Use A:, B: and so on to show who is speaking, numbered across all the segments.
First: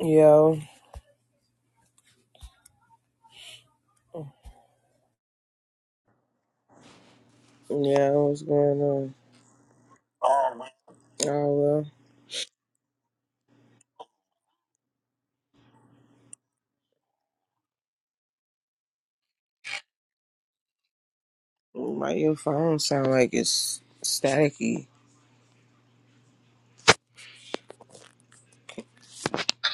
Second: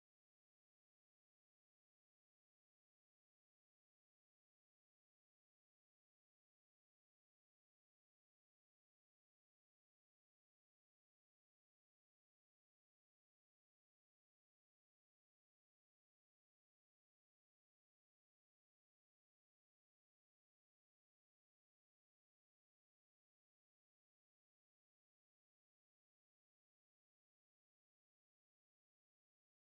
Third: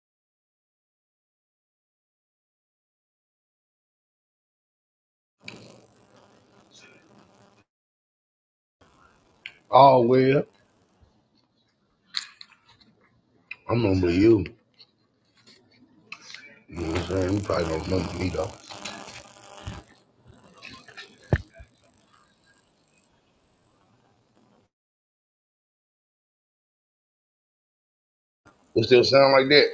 A: Yo, yeah, what's going on?
B: Oh well,
A: Oh
B: I remember you. You know what I'm saying? You probably don't remember me though.
A: well, my your phone sound like it's staticky?
B: It still sound like that.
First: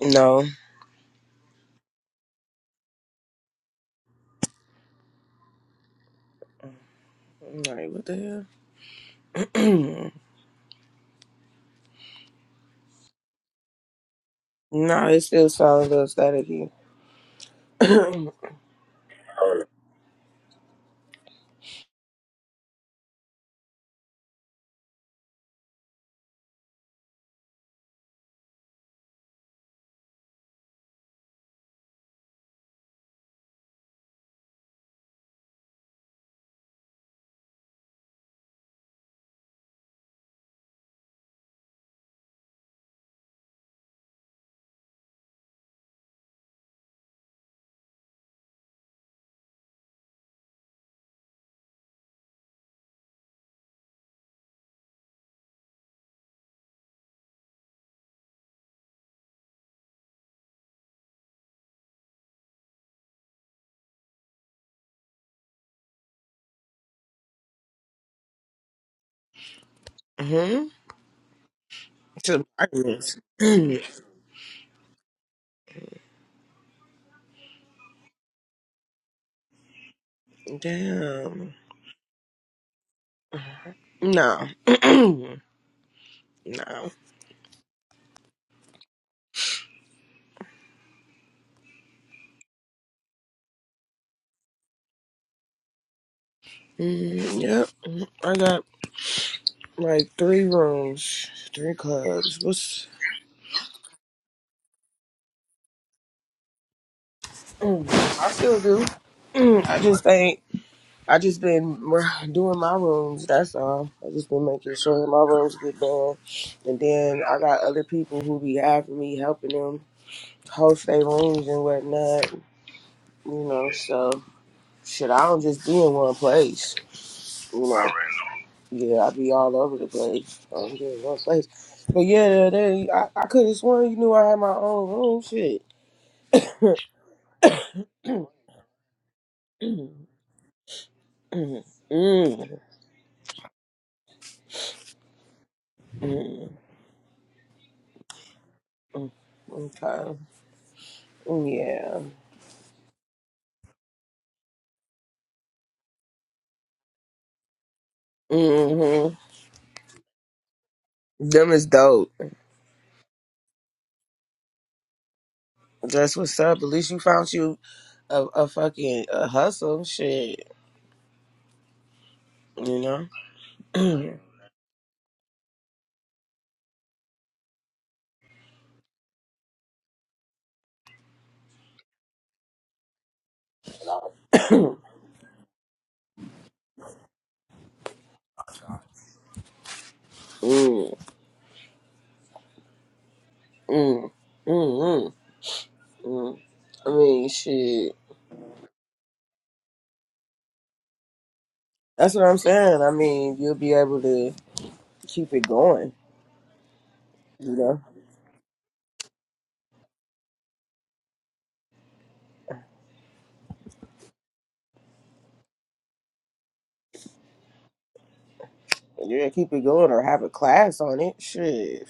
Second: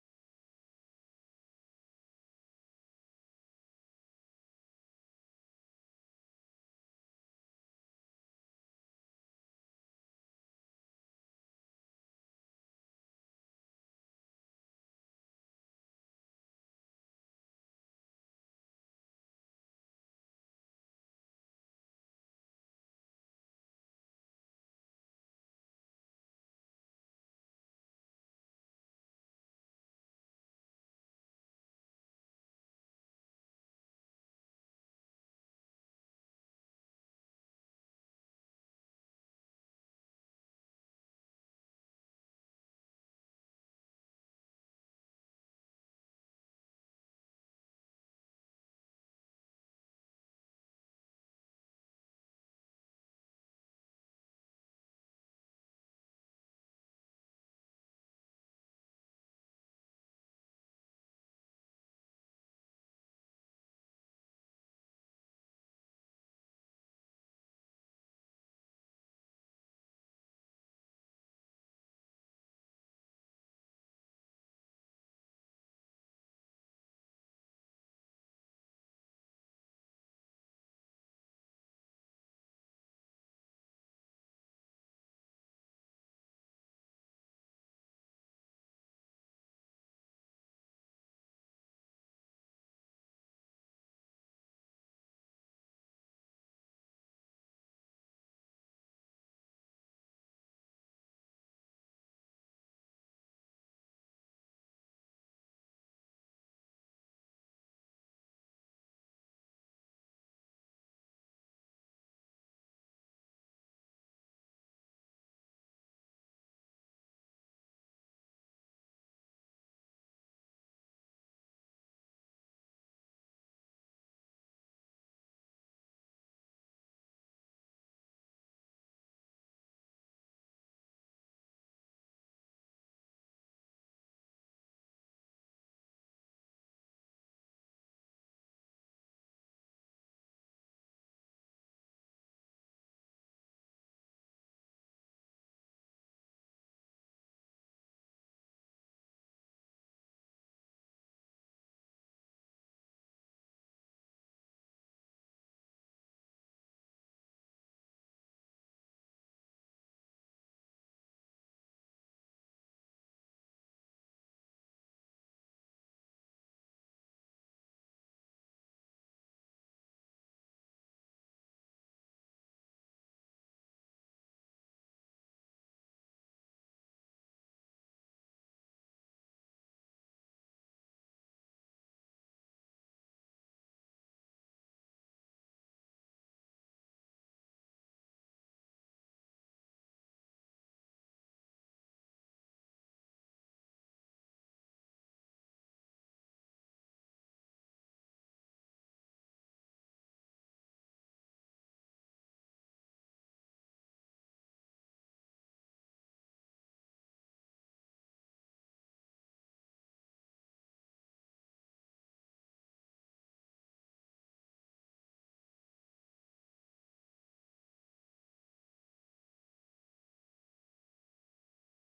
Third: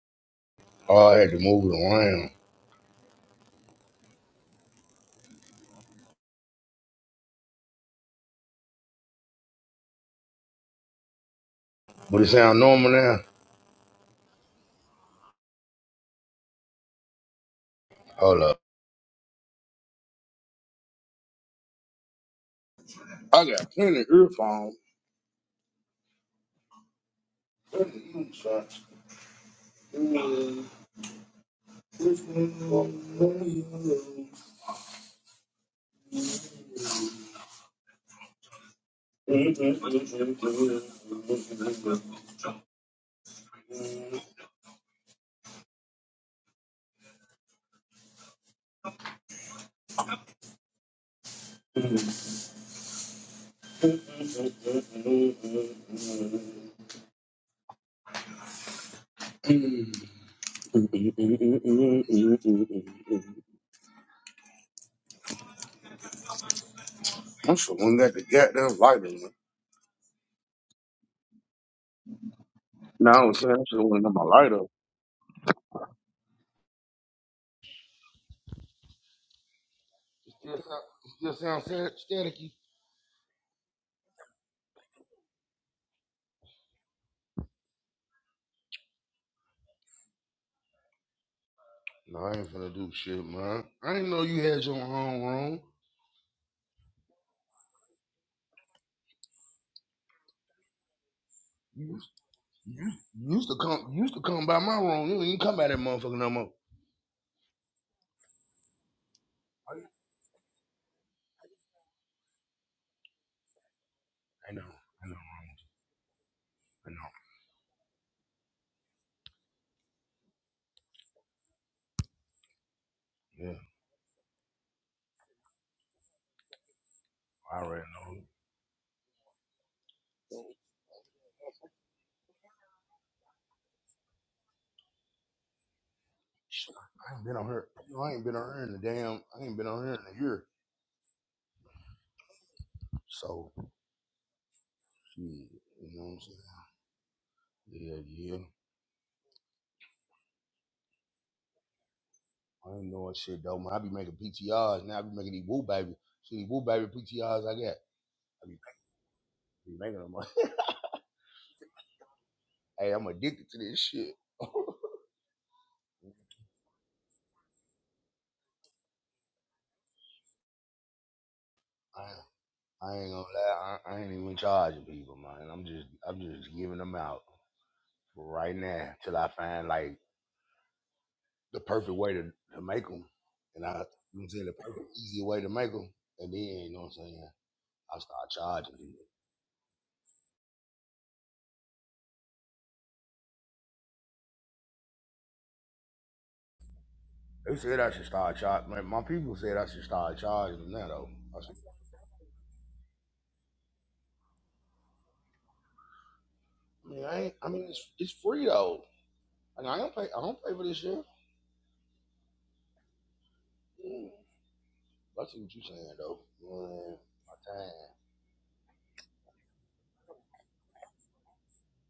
A: No,
B: Oh, I had to move it around.
A: I'm like what the hell?
B: But it sound normal now.
A: no, it still sounds a little staticky.
B: Hold up. I got plenty of earphones. So- I should went got the goddamn lighter.
A: hmm To my
B: No,
A: ears.
B: I was saying I should have went got my lighter. Still sound, still
A: Damn.
B: sound sta- staticky.
A: No. no.
B: No, I ain't finna do shit, man. I didn't know you had your own
A: Mm, yep. I got like three rooms, three
B: room.
A: clubs.
B: Yeah.
A: What's
B: You used to come you used to come by my room. You ain't even come by that motherfucker no more.
A: I still do.
B: Oh,
A: I
B: yeah.
A: just ain't. I just been doing my rooms. That's all. I just been
B: I know.
A: making sure
B: I know
A: my rooms
B: Ramos.
A: get done, and
B: I
A: then
B: know.
A: I got other people who be having me helping them host their rooms and whatnot. You know, so shit, I don't just be in one place.
B: Yeah.
A: You
B: I
A: know, All
B: already
A: right.
B: know.
A: yeah, I be all over the place. I don't be in one place. But yeah, they, I, I could have sworn you knew I had my own room. Shit.
B: Shit, I ain't been on her. You know, I ain't been on her in a damn I ain't been on her in a year.
A: mm, mm,
B: So shit, you know what I'm saying?
A: mm,
B: Yeah, yeah.
A: mm. Okay. Yeah.
B: I ain't knowing shit though, man. I be making PTRs now. I be making these woo baby. See these woo baby PTRs I got. I be,
A: Mm-hmm.
B: be making them.
A: Them is dope.
B: hey, I'm addicted to this shit. I
A: That's what's up. At least you found you a, a fucking a hustle. Shit,
B: am.
A: you
B: I
A: know.
B: ain't gonna lie. I, I ain't
A: mm,
B: even charging people, man. I'm just, I'm just giving them out for right now till I find like the perfect way to, to make them, and I, you know what I'm saying, the perfect easy way to make them, and then you know what I'm saying, I start charging people.
A: mm, mm, mm, mm. I mean,
B: They said I
A: shit.
B: should start charging. My, my people said I should start charging them now though. I, said,
A: That's what I'm saying. I mean, you'll be able to keep it going.
B: I mean, I ain't, I
A: You
B: mean,
A: know.
B: it's it's free though. Like I don't pay, I don't pay for this shit. Mm. I see what you saying though. Man, my time.
A: Yeah, keep it going or have a class on it. Shit.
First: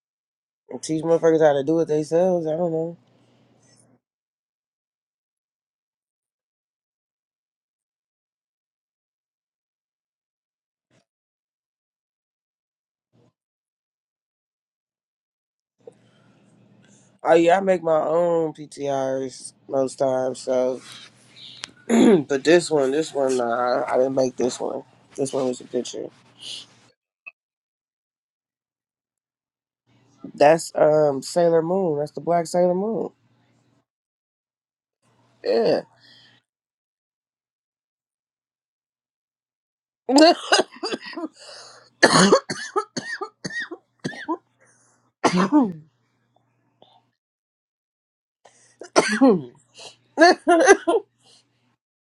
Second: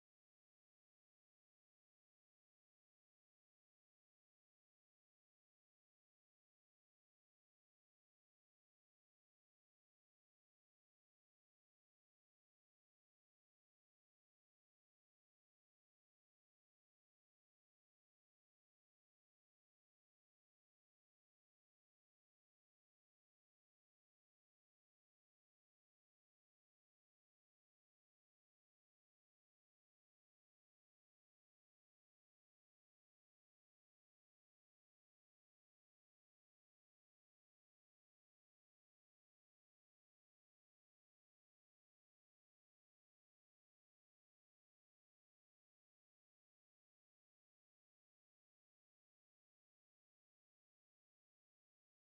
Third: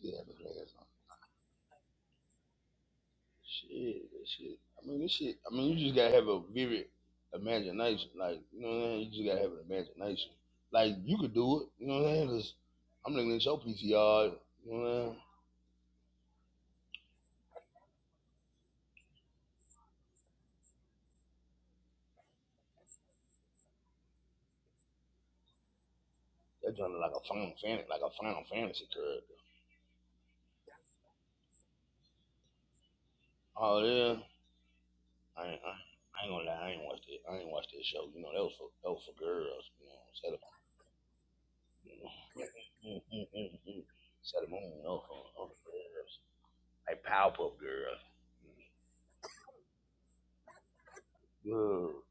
B: Yeah, the class.
A: And teach motherfuckers how to do it themselves. I don't know.
B: Shit, that shit. I mean, this shit. I mean, you just gotta have a vivid imagination. Like, you know what I'm saying? You just gotta have an imagination. Like, you could do it. You know what I'm saying? Cause I'm looking at your PTR. You know what I'm saying?
A: Oh yeah, I make my own PTRs most times. So, but this one, this one, nah, I didn't make this one. This one was a picture.
B: That sounded like a Final Fantasy, like a Final Fantasy character.
A: That's um Sailor Moon. That's the black Sailor Moon.
B: Oh yeah. I ain't, I,
A: Yeah.
B: I ain't gonna lie. I ain't watched it. I ain't watched that show. You know, that was for that was for girls. You know, set up. You know, set them on. That was for for girls. Like Powerpuff Girls. Girl.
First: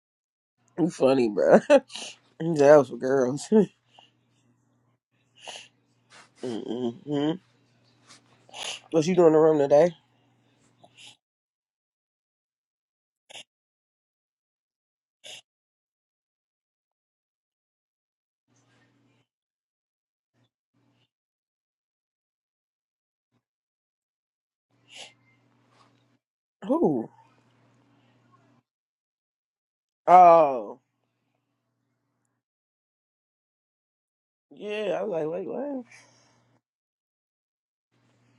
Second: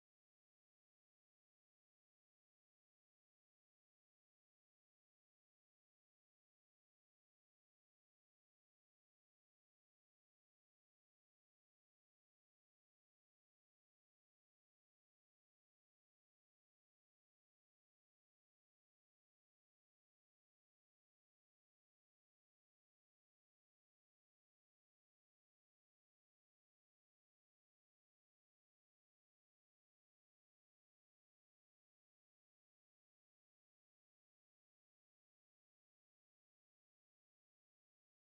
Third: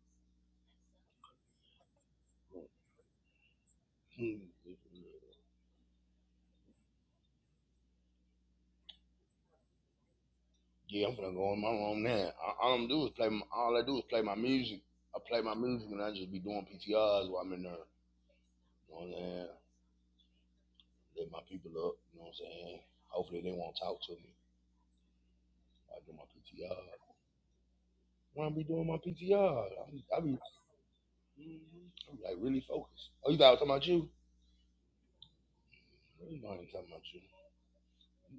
A: you funny, bro. That was for girls.
B: Hmm.
A: hmm What you doing in the room today?
B: Yeah, I'm gonna go in my room now. I- All I'm do is play. My, all I do is play my music. I play my music, and I just be doing PTRs while I'm in there. You know what I'm saying? Let my people up. You know what I'm saying? Hopefully they won't talk to me. I do my PTR.
A: Who?
B: When I be doing my PTR, I be, I be,
A: Oh,
B: Mhm. I be like really focused. Oh, you thought I was talking about you?
A: yeah. I was like, wait, what?
B: You know I ain't talking about you.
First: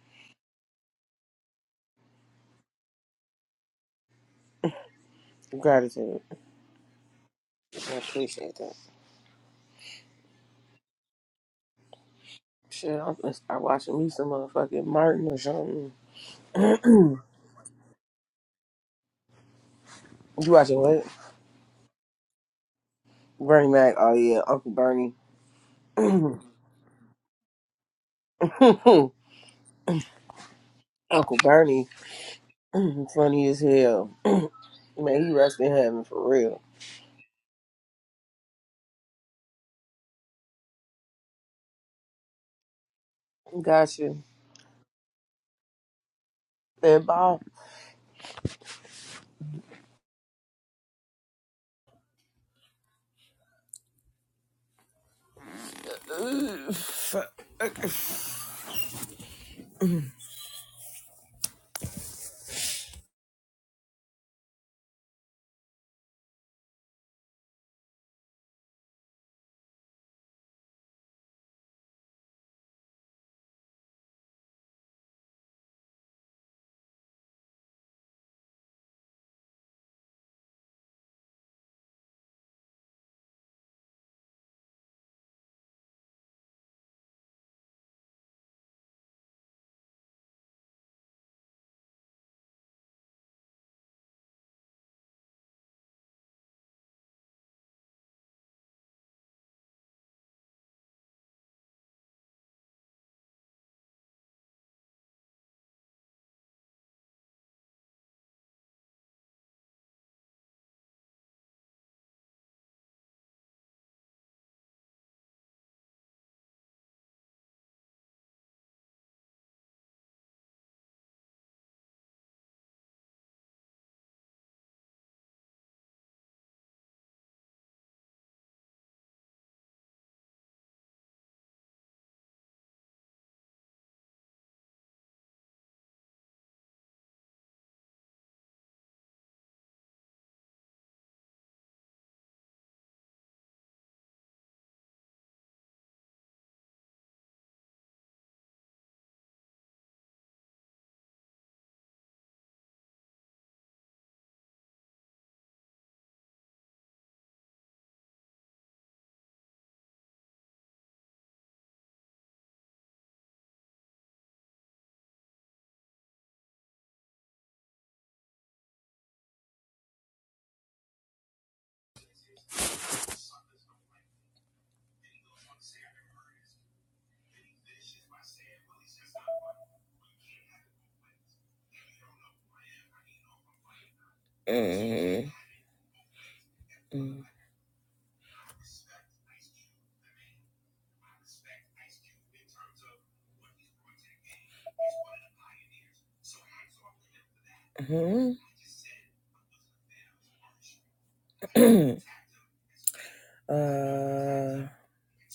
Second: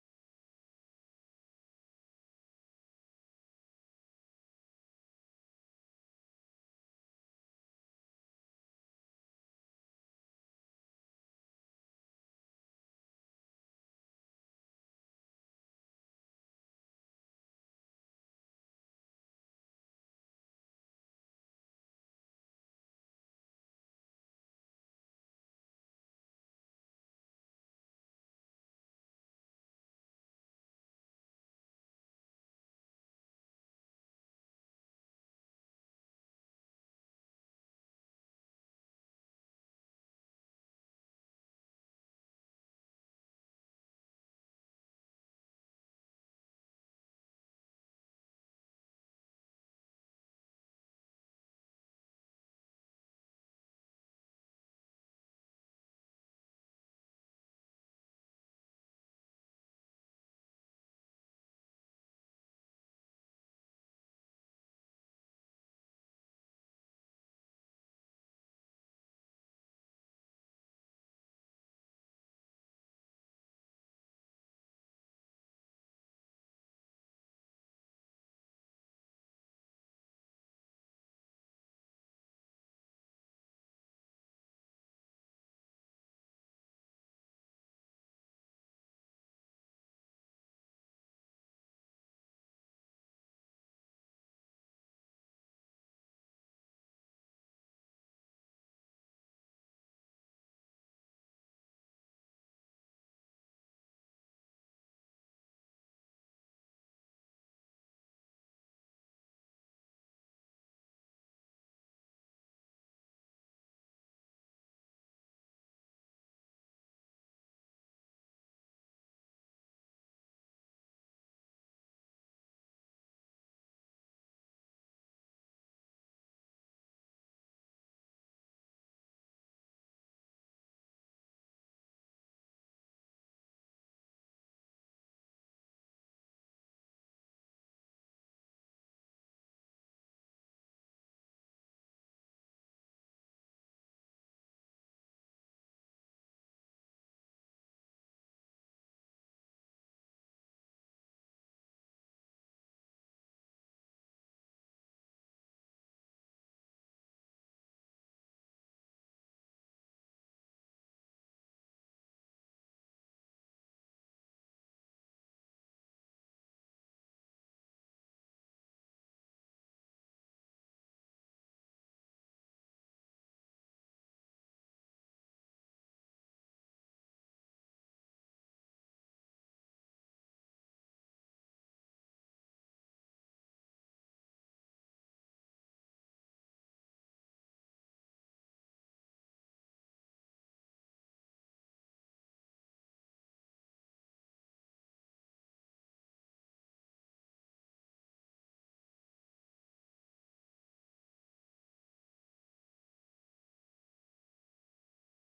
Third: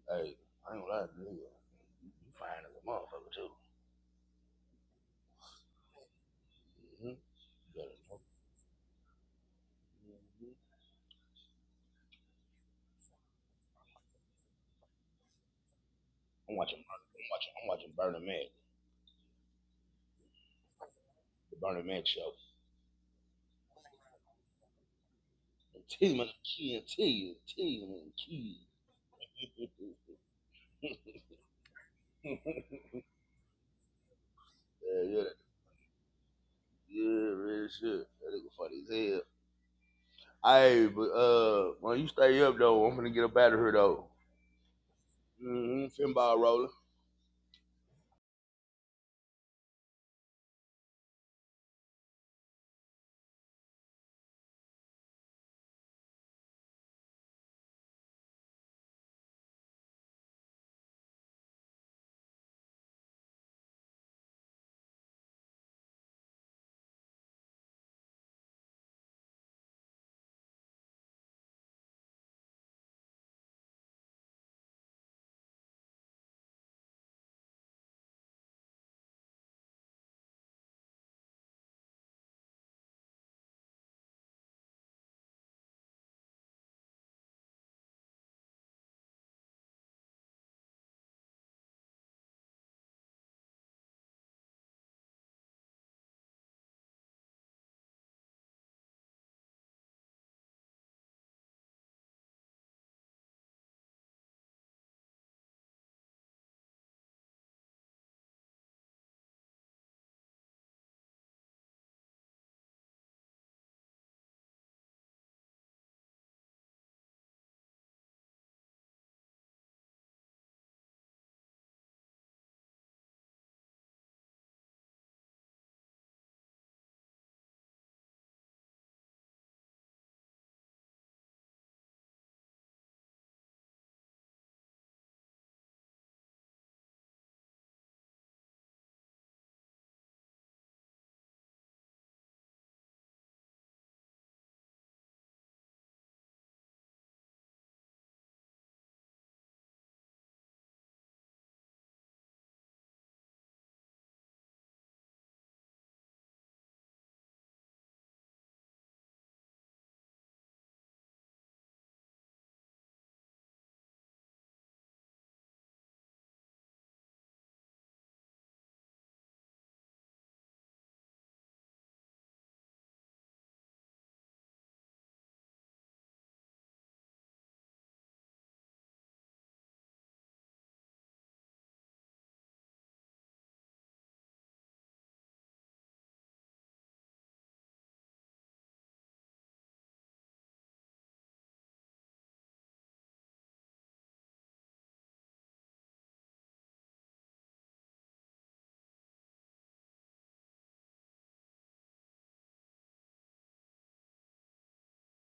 B: Hey, I ain't gonna lie to you. You fine as a motherfucker too.
A: Gratitude.
B: hmm You better
A: I
B: know.
A: appreciate that.
B: i
A: Shit, I'm gonna start watching me some motherfucking Martin or something.
B: I'm watching. I'm watching. I'm watching Burning Man.
A: you watching what?
B: The Bernie Mac Show.
A: Bernie Mac. Oh yeah, Uncle Bernie.
B: And team and key and team, team and key.
A: Uncle Bernie.
B: yeah,
A: funny as hell.
B: yeah,
A: Man, he
B: that-
A: rest in heaven for real.
B: yeah, real shit. That nigga funny as hell. Hey, but uh, when you stay up though, I'm gonna get up out of here
A: Got
B: though.
A: you.
B: Mm-hmm. Finball rolling.
A: And Bob. uh,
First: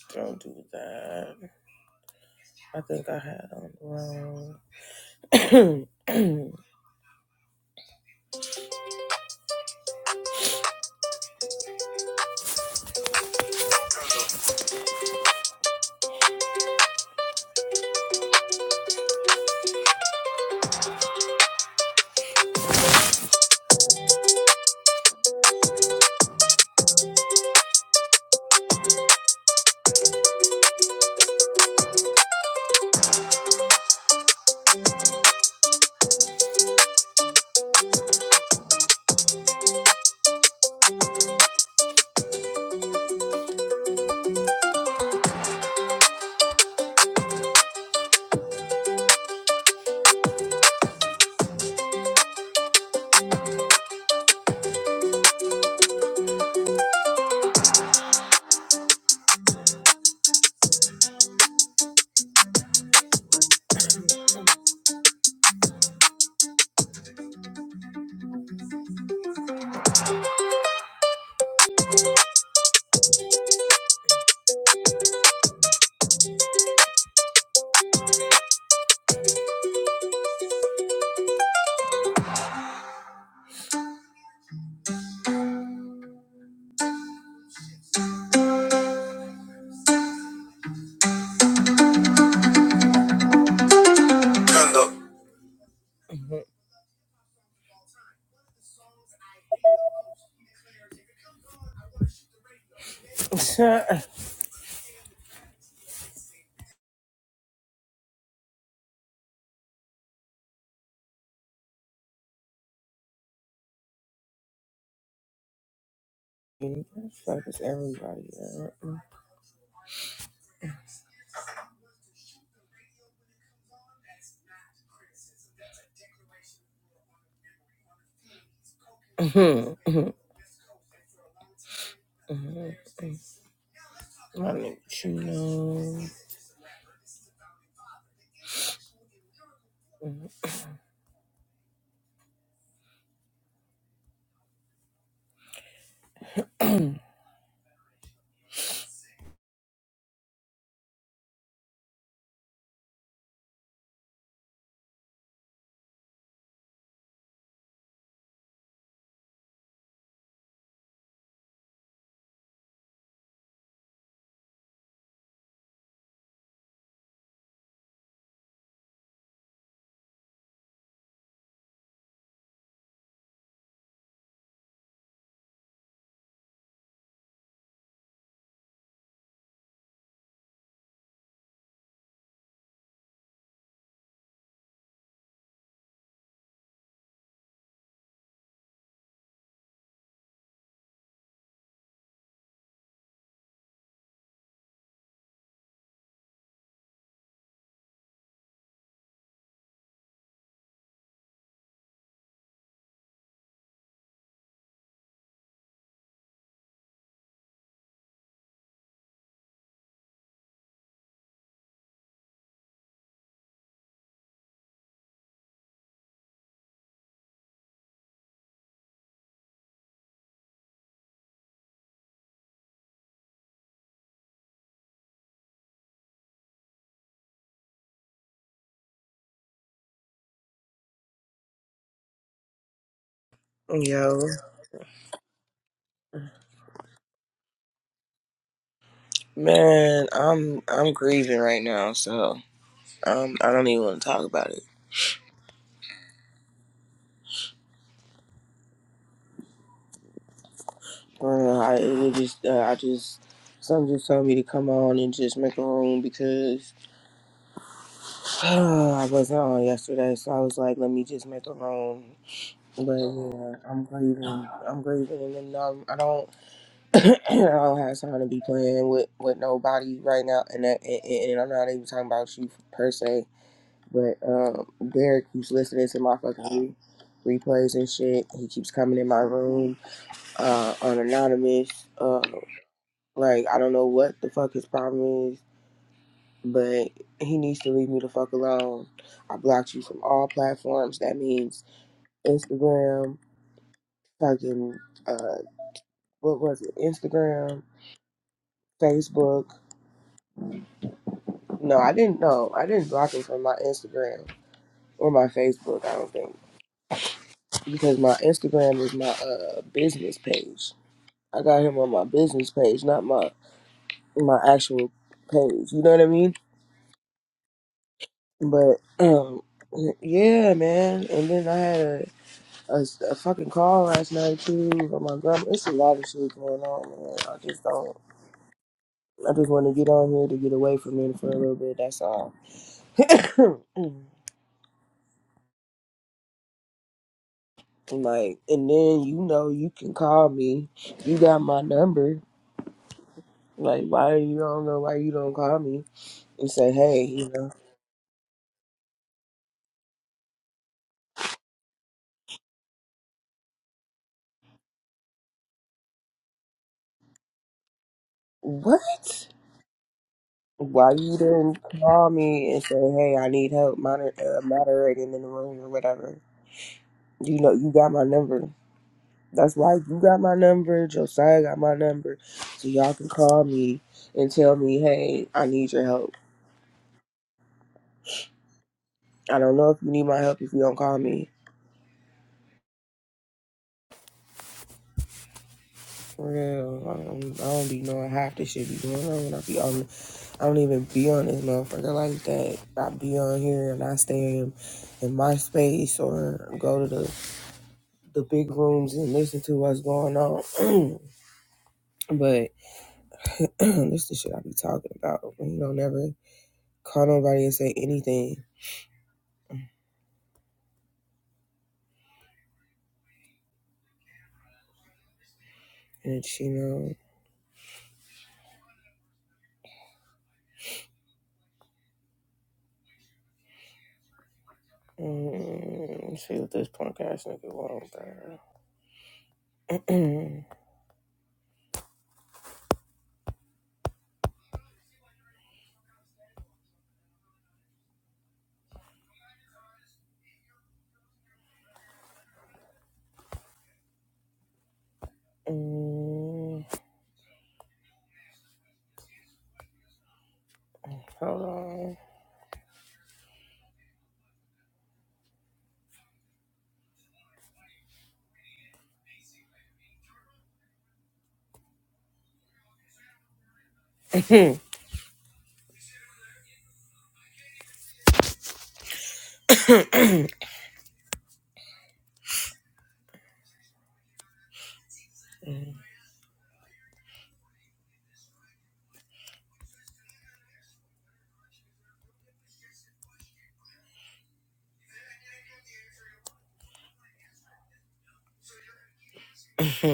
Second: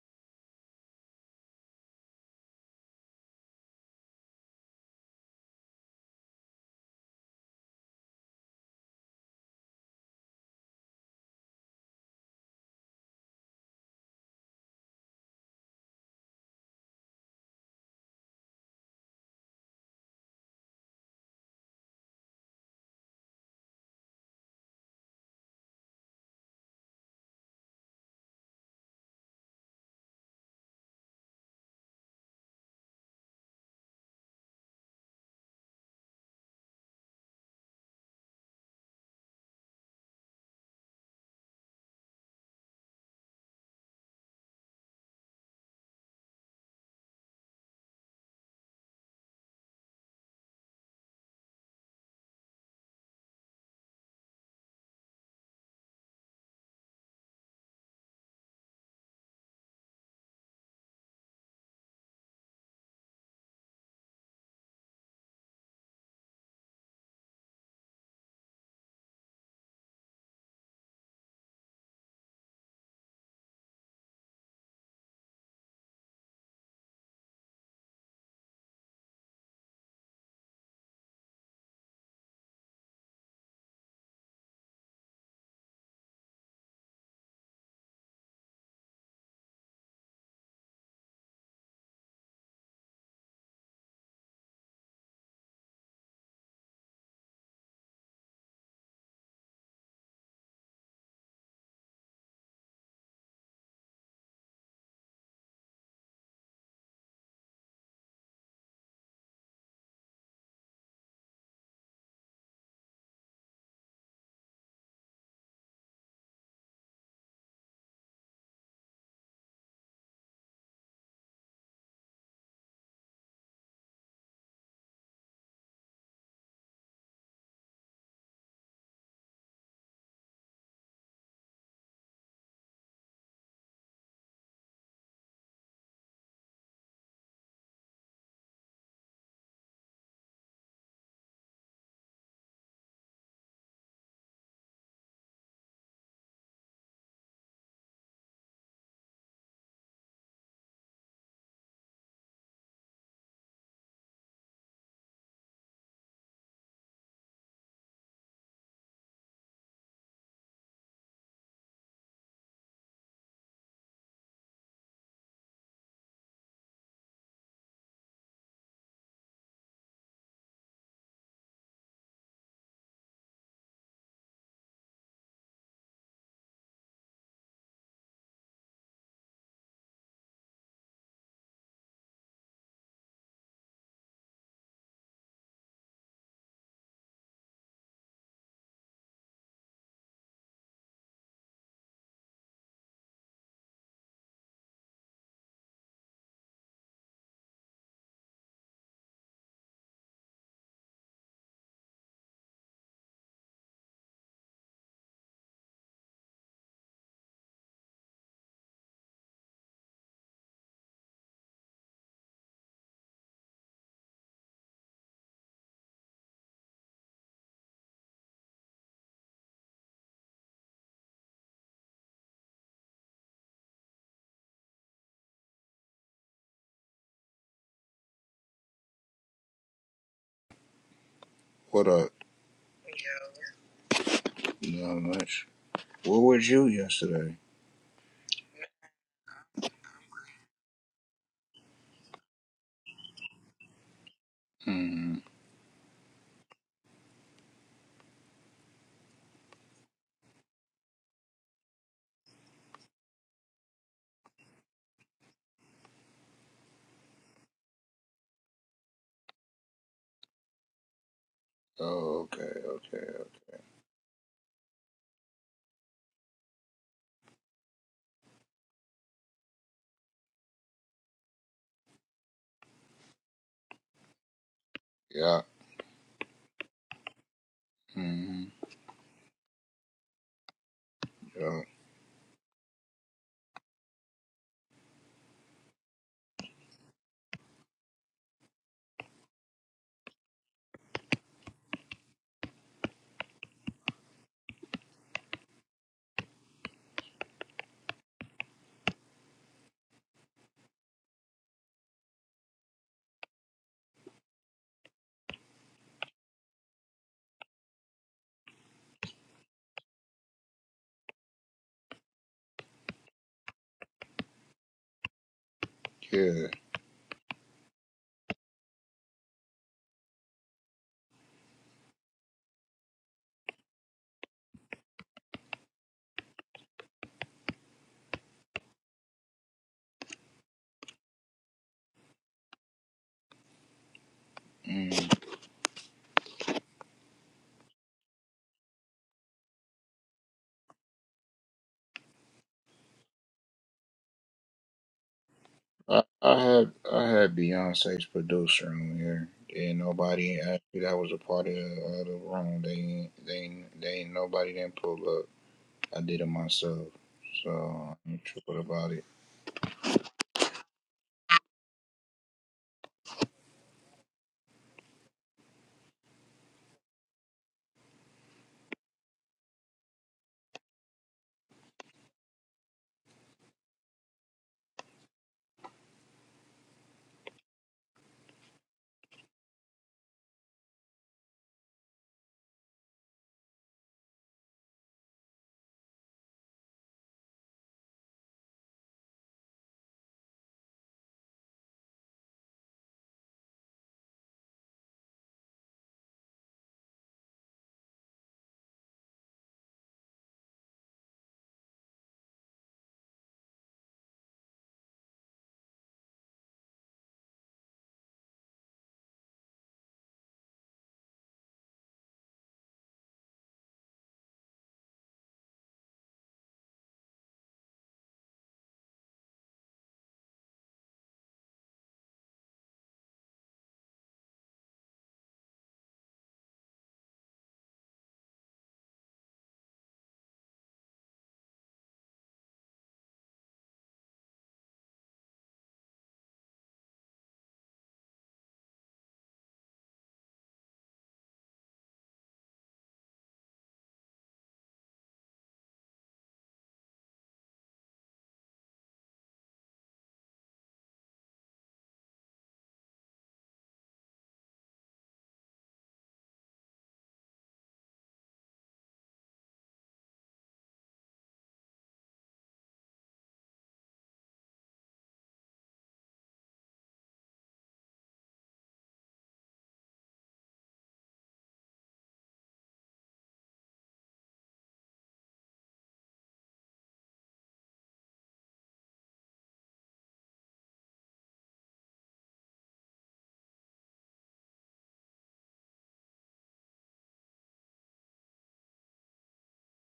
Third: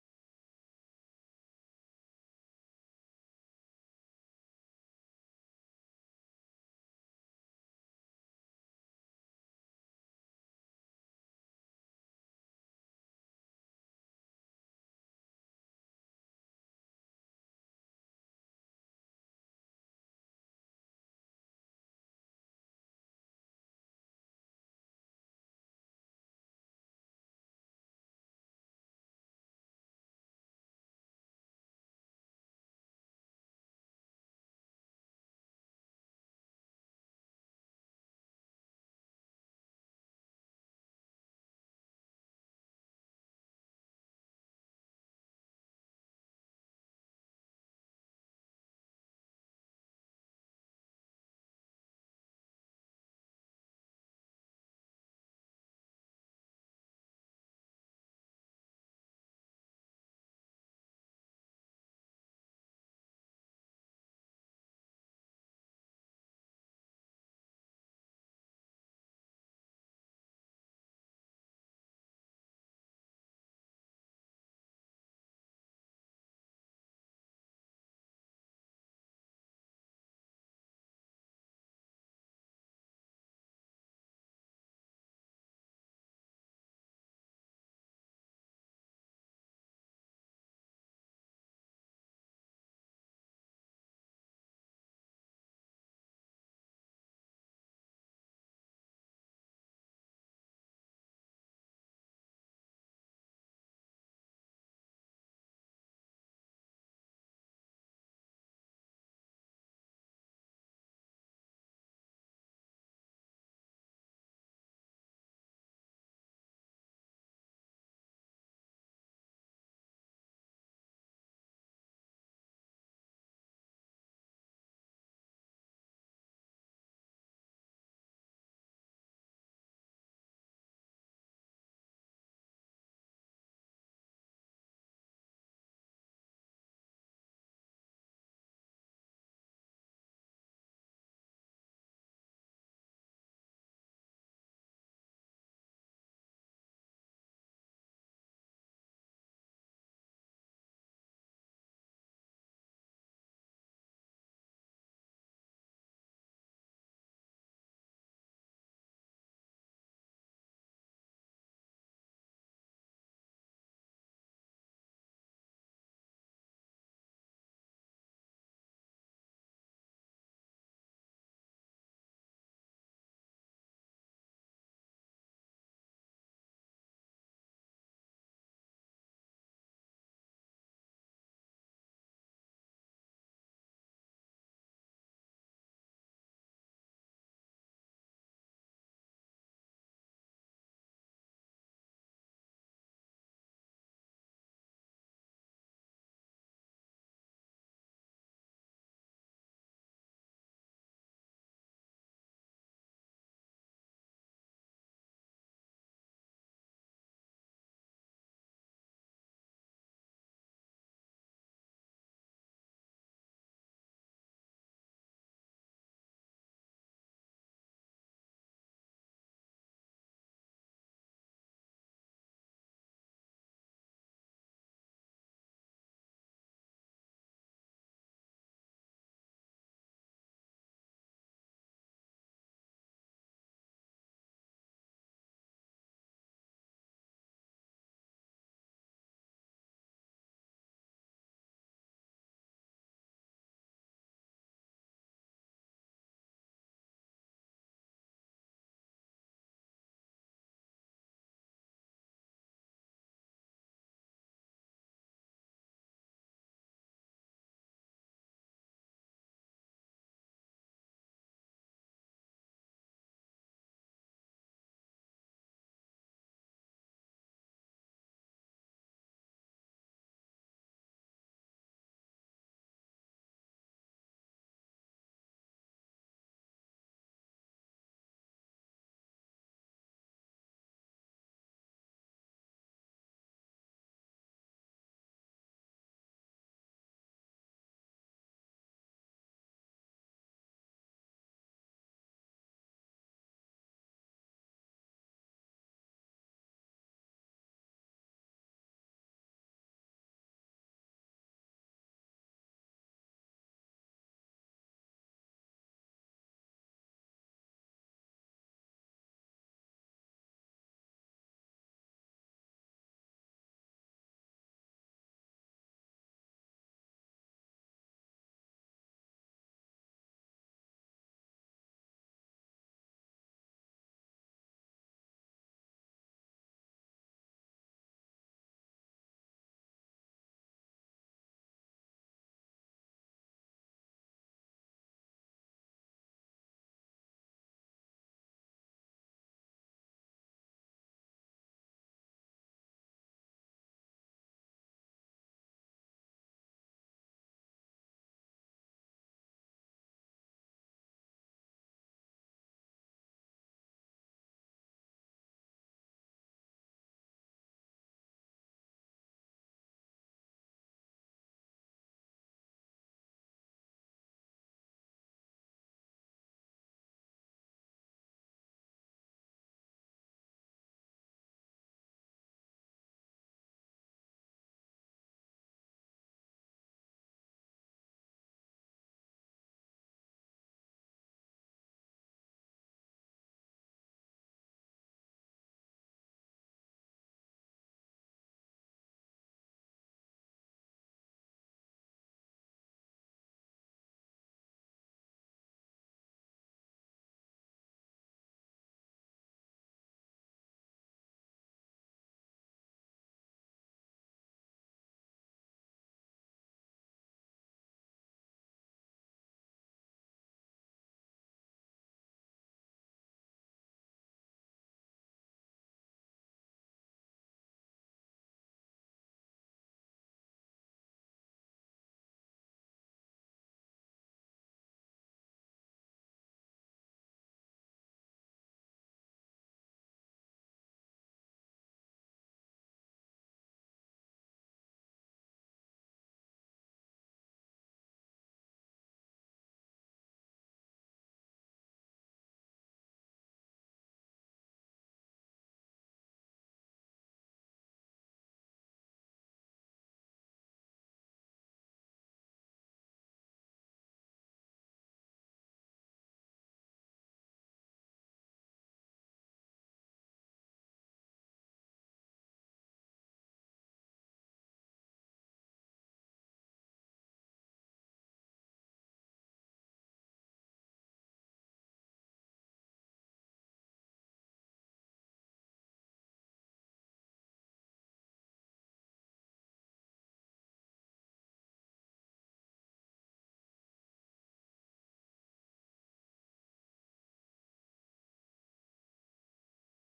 A: don't do that. I think I had on the wrong. Fuck is everybody at? Hmm. Mm-hmm. I need you know.
C: What up?
A: Yo,
C: Not much. Where was you yesterday?
A: man, I'm I'm grieving right now, so um, I don't even want to talk about it.
C: hmm
A: Uh, I it was just uh, I just someone just told me to come on and just make a room because uh, I wasn't on yesterday, so I was like, let me just make a room.
C: Oh, okay,
A: But
C: okay. okay.
A: yeah, I'm grieving. I'm grieving, and I'm, um I don't I don't have time to be playing with with nobody right now, and that, and, and I'm not even talking about you per se. But um, Derek
C: Yeah.
A: keeps listening to my fucking re- replays and shit.
C: hmm
A: He keeps coming in my room uh, on
C: Yeah.
A: anonymous. Uh, like I don't know what the fuck his problem is, but he needs to leave me the fuck alone. I blocked you from all platforms. That means Instagram, fucking uh, what was it? Instagram, Facebook. No, I didn't know. I didn't block him from my Instagram or my Facebook. I don't think because my Instagram is my uh, business page I got him on my business page, not my my actual page. You know what I mean?
C: Yeah.
A: But um, yeah, man. And then I had a a a fucking call last night too from my grandma. It's a lot of shit going on, man. I just don't. I just want to get on here to get away from it for a little bit. That's all.
C: Mm.
A: like, and then you know you can call me. You got my number. Like, why you don't know why you don't call me
C: I, I
A: and
C: had
A: say, hey,
C: I
A: you
C: had
A: know
C: Beyonce's producer on here. And nobody actually. that was a part of the, of the room. They ain't- they ain't- they ain't nobody didn't pull up. I did it myself. So I'm tripping
A: what?
C: about it.
A: Why you didn't call me and say, "Hey, I need help moder- uh, moderating in the room or whatever"? You know, you got my number. That's why you got my number. Josiah got my number, so y'all can call me and tell me, "Hey, I need your help." I don't know if you need my help if you don't call me. For real, I don't, I don't be knowing half this shit be going on when I be on. I don't even be on this motherfucker like that. I be on here and I stay in, in my space or go to the the big rooms and listen to what's going on. but this is the shit I be talking about. You know, never call nobody and say anything. And she know. Mm, let's see what this punk ass nigga want, bro. mm, hold on.